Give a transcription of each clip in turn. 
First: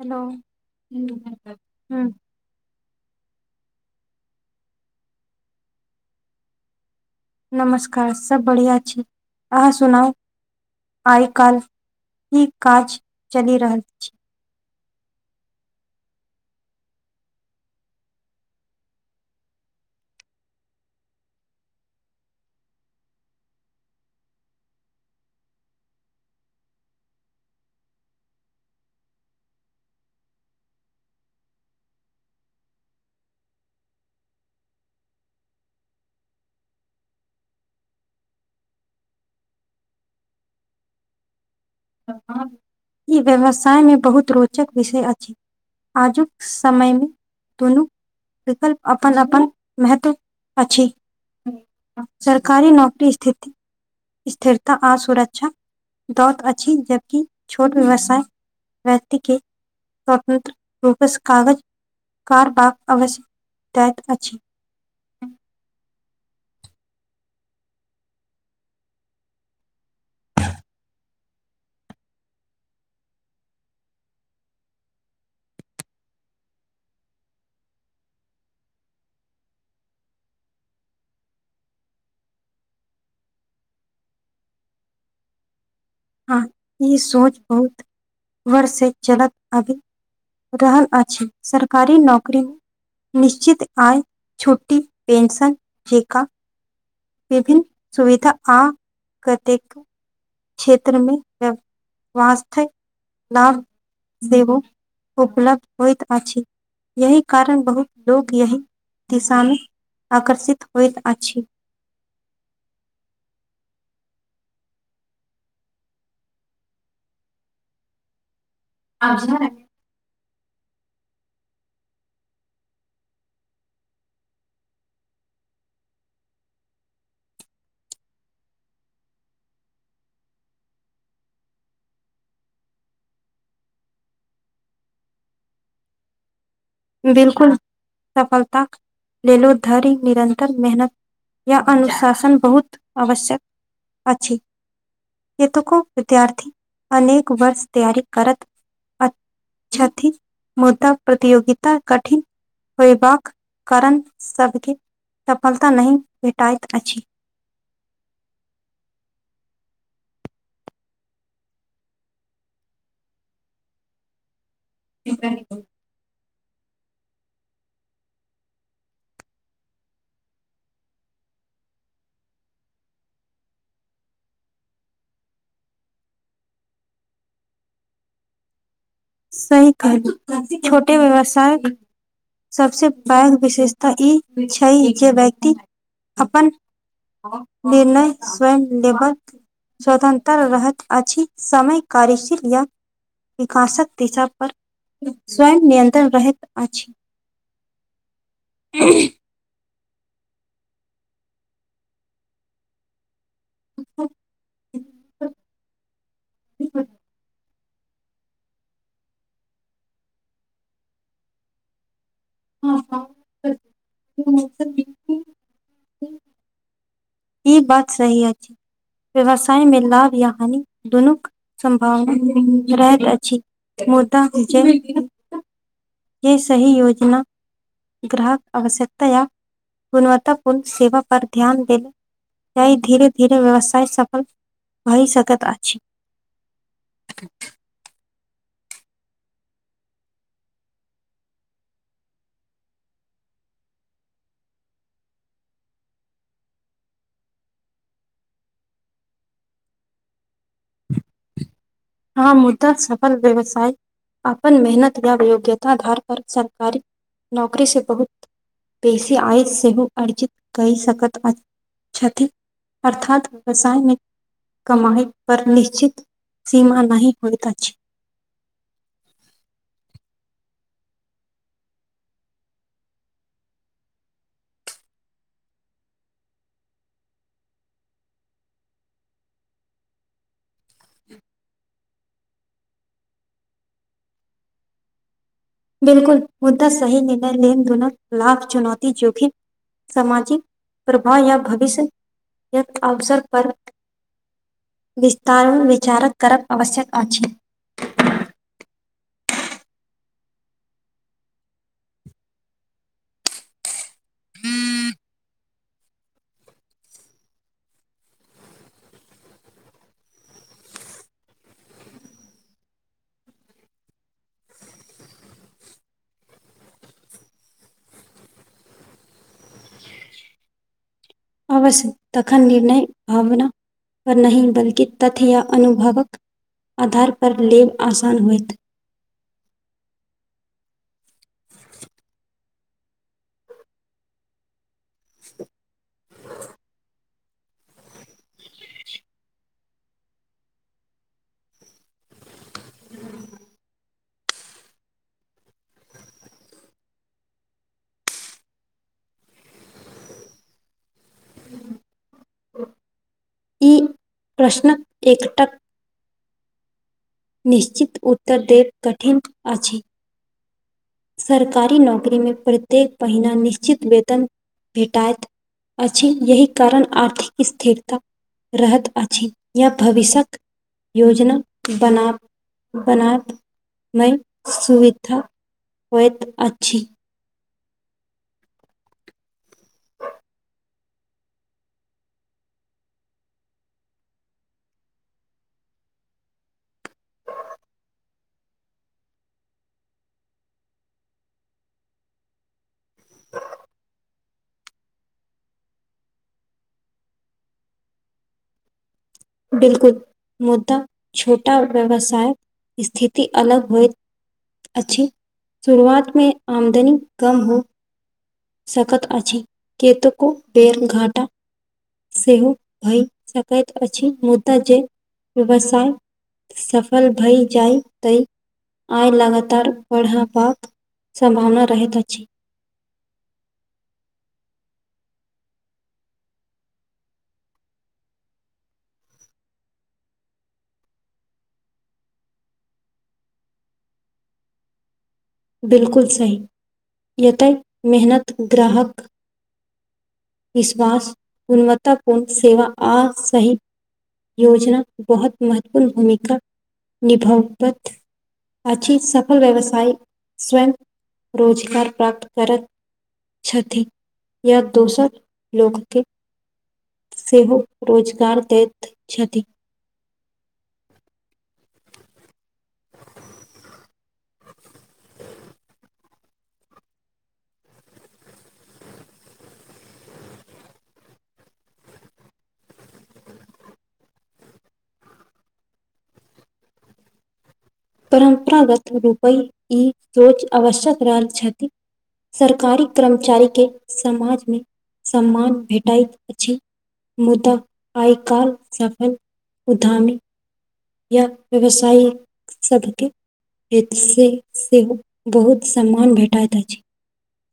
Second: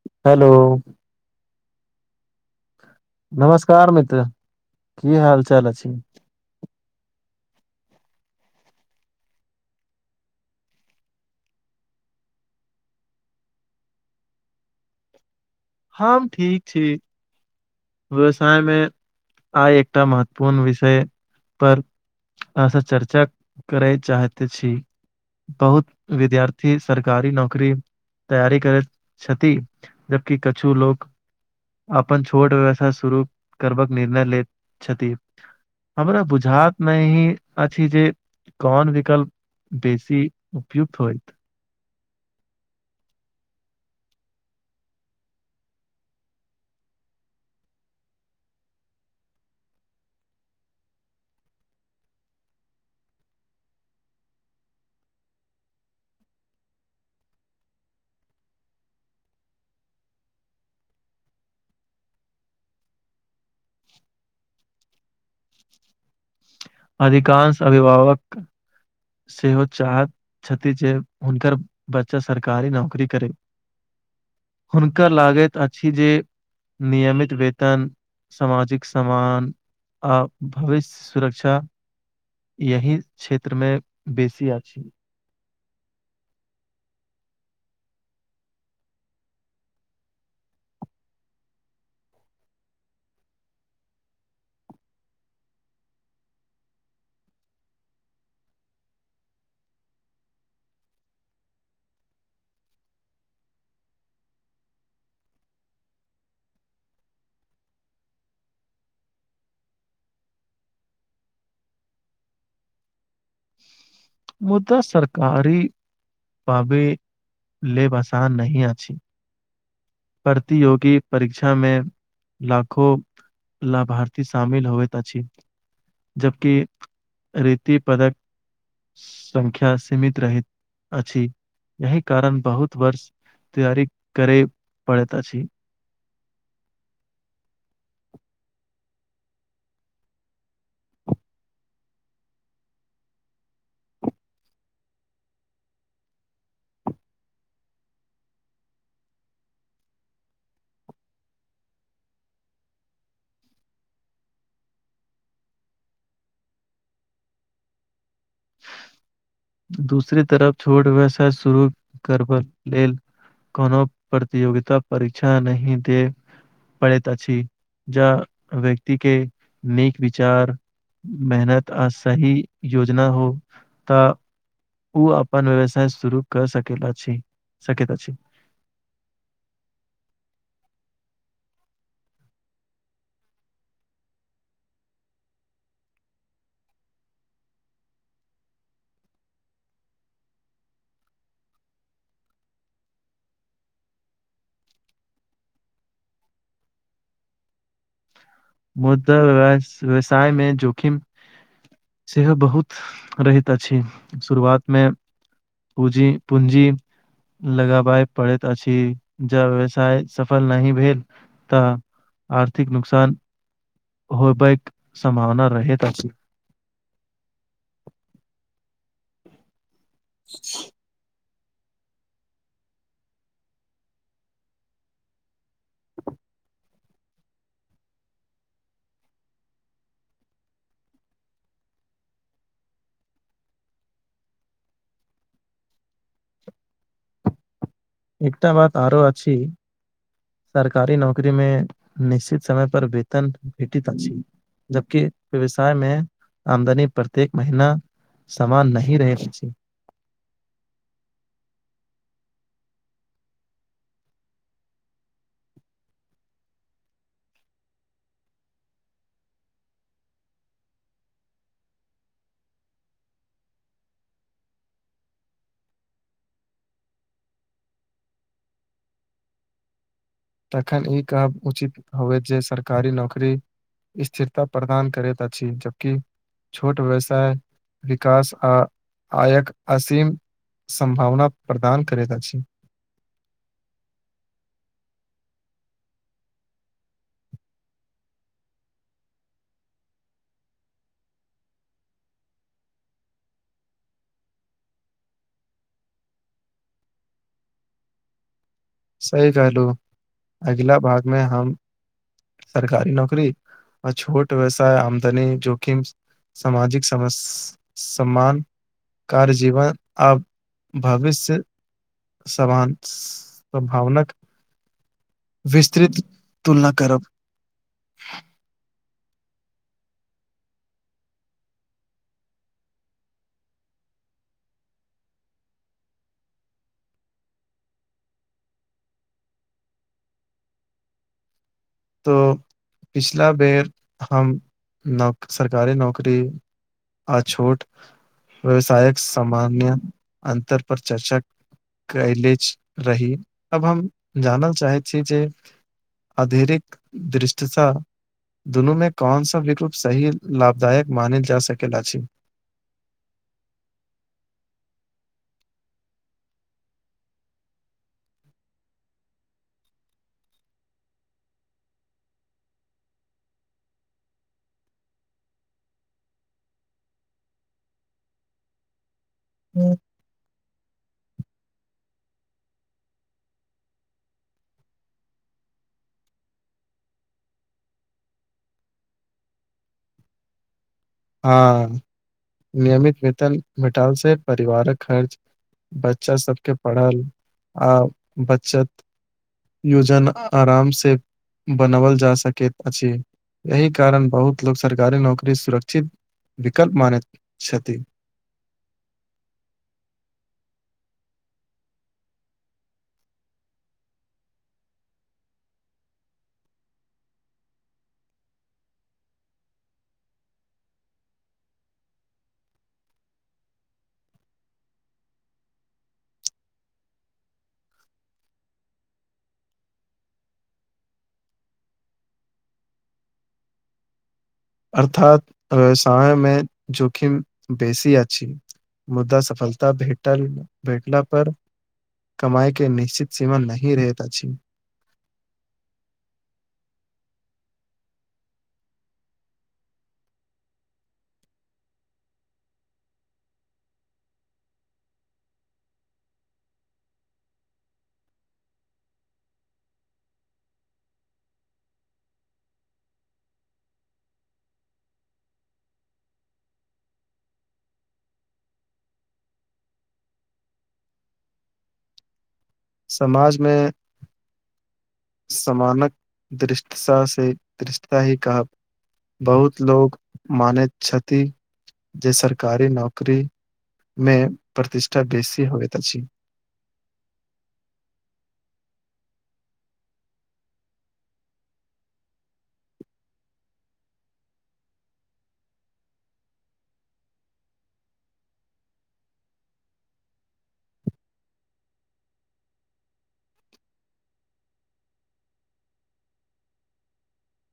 Hello हं हं नमस्कार मित्र की हाल चाल अछि नमस्कार सब बढ़िआँ छी अहाँ सुनाउ आइ काल्हि ई काज चलि रहल छी हम ठीक छी व्यवसाय में आइ एकटा महत्वपूर्ण विषय पर अह चर्चा करै चाहते छी बहुत विद्यार्थी सरकारी नौकरी। तैयार करैत छथि जबकि कछु लोक अपन छोट व्यवस शुरू करबाक निर्णय लैत छथि। हमरा बुझात मे ही अछि जे। कोन विकल्प बेसी उपयुक्त होयत। ई व्यवसायमे बहुत रोचक विषय अछि। आजुक समयमे दुनू विकल्प अपन अपन महत्व अछि सरकारी नौकरी स्थिति। स्थिरता, आसुरक्षा बहुत। जबकि छोट व्यवसाय व्यक्ति के। स्वतंत्र रूपसँ कागज कार बाग अवश्यक दैत अछि। अधिकाश अभिभावक सेहो चाहत कऽ जे हुनकर बच्चा सरकारी नौकरी करे हुनका लागैत अछि जे नियमित वेतन सामाजिक सम्मान। आ, भविष्य सुरक्षा। यही क्षेत्रमे बेसी अछि। हँ ई सोच बहुत वर्षसँ चलत अभी रहल अछि, सरकारी नौकरी निश्चित आ छुटी पेशन जेका विभिन्न सुविधा आ कतेक। क्षेत्रमे वथ लाभ। देवो उपलब्ध होइत अछि। यही कारण बहुत लोग यही दिशा मे आकर्षित होइत अछि। मुदा सरकारी लेब आसान नहि अछि झ [unintelligible] प्रतियोगी परीक्षामे लाखो लाभारती शामिल होइ तऽ छी जबकि रीति पदक। संख्या सीमित रहैत अछि, यही कारण बहुत वर्ष तैयरी करे पड़ तऽ छी बिल्कूल सफलता लेलो धरि निरन्तर मेहनत या अनुशासन बहुत आवश्यक। अछि हतुक विद्यार्थी अनेक वर्ष तैयरी करतऽ मुद्दा प्रतियोगिता कठिन होयबाक कारण सभके सफलता नहि भेटैत अछि दूसरी तरफ छोट व्यवसाय शुरू करब लेलऽ कोनो प्रतियोगिता परीक्षा नहि दे। पढ़ैत अछि के व्यक्ति के नीक विचार मेहनत आ सही योजना हो। तऽ ओ अपन व्यवसाय शुरू कार सक अछि सकैत अछि सही कहलूँ छोटे व्यवसाय सभसँ पैघ विशेषता ई छै जे व्यक्ति अपन निर्णय स्वयं लेबर स्वतंत्र रहैत अछि समय कार्यशील या विकासक दिशा पर स्वयं नियंत्रण रहैत अछि मुदा व्यवसाय में जोखिम सेहो बहुत रहहि अछि शुरुआत में अछि पूजी पूंजी लगाबए पड़ैत अछि जब व्यवसाय सफल नहि भेल तऽ आर्थिक नुकसान ह [unintelligible] हो बक संभावना रहत अी ई बात सही अछि व्यवसाय में लाभ या हानि दुनूक सम्भावना रहल अछि मुदा य सही योजना ग्राहक आवश्यकता या गुणवत्तपूर्ण सेवा पर ध्यान देल तऽ धीरे धीरे व्यवसाय सफल भइ सकैत अछि [inaudible] एकटा बात आरोआछी सरकारी नौकरी में निश्चित समय पर वेतन भेटित अछि जबकि व्यवसाय में आमदनी प्रत्येक महिना सामान नय रहे पछी हँ मुद्दा सफल व्यवसाय अपन मेहनत या य योग्यता आधार पर सरकारी नौकरी से बहुत बेसी आयत सेहो अर्जित क सकत कति अर्थात व्यवसायिक कमाई पर निश्चित सीमा नय होइत छै तखन ई कहब उचित होय जे सरकारी नौकरी स्थिरता प्रदान करैत अछि जबकि छोट व्यवसाय विकास आ आयक असीम सम्भावना प्रदान करैत अछि बिलकुल मुद्दा सही निर्णय लेन देनक खाफ चुनौती जोखि सामाजिक प्रभाव या भविष्यके अवसर पर विस्तार विचारक करब आवश्यक अछि सही कहलहु अगिला भाग मे हम सरकारी नौकरी आ छोट व्यवसाय आमदनी जोखिम सामाजिक सम सम्मान कार्य जीवन आब भविष्य समानभावन विस्तृत तुलना करब अवश्य तखन निर्णय भावना पर नहि बल्कि तथ्य या अनुभवक आधार परर लेब आसान होयत तो पिछला बेर हम न सरकारी नौकरी आ छोट व्यवसायक सामान्य अन्तर पर चर्चा कयले रही अब हम जानल चाहै छी जे अधरिक दृष्टिता दुनूमें कौन सा विकल्प सही लाभदायक मानल जा सकेलाछि ई प्रश्नक एकटक निश्चित उत्तर देब कठिन अछि सरकारी नौकरी में प्रत्येक महिना निश्चित वेतन भेटात अछि यही कारण आर्थिक स्थिरता रहैत अछि या भविष्यक योजना बना बनात में सुविधा होयइत अछि हँ नियमित मिटाल से परिवारक खर्च बच्चा सबके पढ़ल आ बचत योजन आराम से बनाओल जा सकैत अछि एहि कारण बहुत लोग सरकारी नौकरी सुरक्ष च विकल्प म नहि छथिति [unintelligible] बिलकुल मुदा छोटा व्यवसाय स्थिति अलग होइत अच्छा शुरुआत में आमदनी कम हो सकत अछी केतक बेर घाटा सेहो भय सकैत अछि मुदा जे व्यवसाय सफल भई जाय ते आइ लगातार पढ़ पाप सम्भावना रहैत अछि अर्थात व्यवसाय में जोखिम बेसी अछि मुद्दा सफलता भेटल भेटला पर कमाइ के निश्चित सीमा नी रहेता चीन बिलकुल सह यत मेहनत ग्राहक विश्वास गुणवत्तपूर्ण सेवा आ सहित योजना बहुत महत्वपूर्ण भूमिका निभावत अछी सफल व्यवसाय स्वयं रोजगार प्रापाप्त करत छति या दोसर लोकके सेहो रोजगार दैत छथि समाज में समानक धृष्टता से धृष्टता ही कह बहुत लोग मानैत छथि जे सरकारी नौकरी में प्रतिष्ठा बेसी होइत अछि परम्परागत रूपे ई सोच आवश्यक रहल छथि सरकारी कर्मचारी के समाज में सम्मान भेटैत अछि मुदा आइ काल् सफल उधामी या व्यवसायी सबके हेत से सेहो बहुत सम्मान भेटैत अछि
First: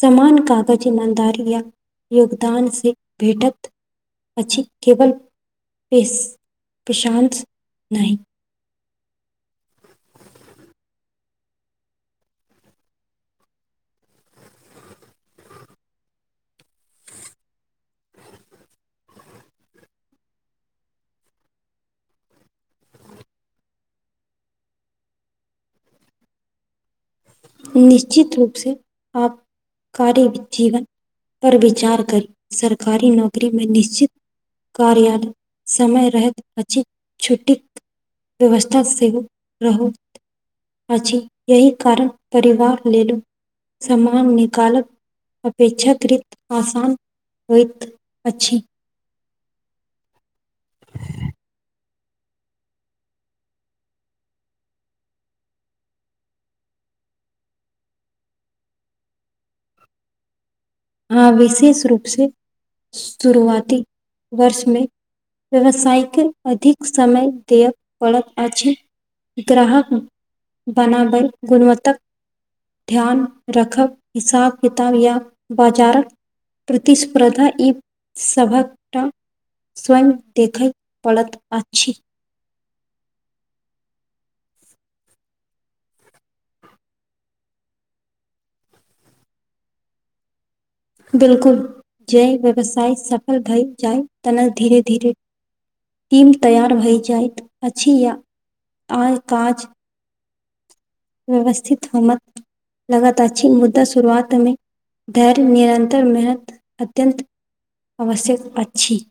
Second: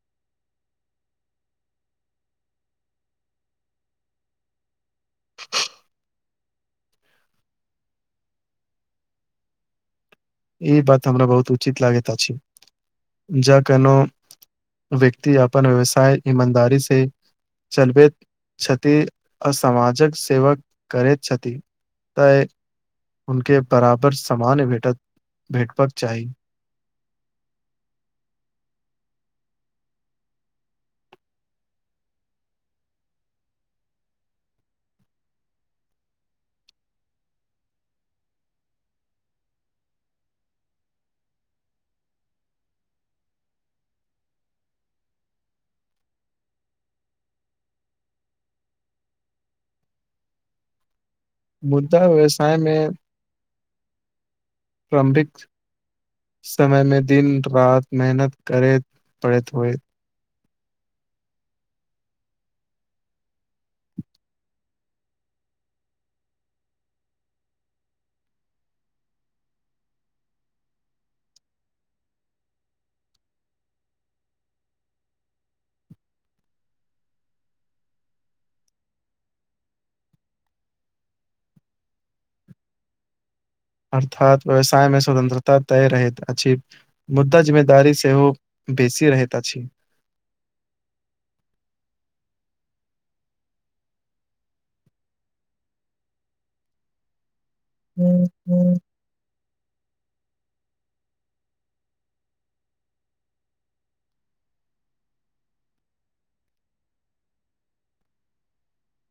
समान कागज ईमानदारी या योगदान से भेटत अ केवल प प्रशांत नहि ई बात हमरा बहुत उचित लागैत अछि ज केनो व्यक्ति अपन व्यवसाय ईमानदारी से चलबैत छथि आ समाजक सेवा करैत छथि तऽ उके बराबर सामान भेटत भेटबाक चाही निश्चित रूपसँ आप कार्य जीवन पर विचार करी सरकारी नौकरी में निश्चित कार्यालय समय रहैत अछि छुट्टी व्यवस्था सेहो रहत अछि यही कारण परिवार लेलऽ सामानिकाल अपेक्षाकृत आसान होइत अछि। मुद्दा व्यवसाय मे। प्रम्बिक्स समय मे दिन रात मेहनत करैत पड़ैत होए। ह, विशेष रूप से शुरुआती वर्षमे व्यवसायके अधिक समय देय पड़त अछि। ग्राहक बनाबै गुणवत्तकऽ। ध्यान रखब हिसाब किताब या। बाजारक प्रतिस्पर्धा ई सभकऽ स्वय देखय पड़ैत अछि अर्थात व्यवसाय मे स्वतंत्रता तय रहैत अछि। मुद्दा जिम्मेदारी सेहो बेसी रहिता अछि। बिल्कूल जे व्यवसाय सफल भए जाइ तेना धीरे धीरे टीम तैयार भऽ जाइत अछि या आ काज व्यवस्थित हो मत लगातार छीन मुद्दा शुरुआत मे धैर्य निरन्तर महत अत्यन्त आवश्यक अछि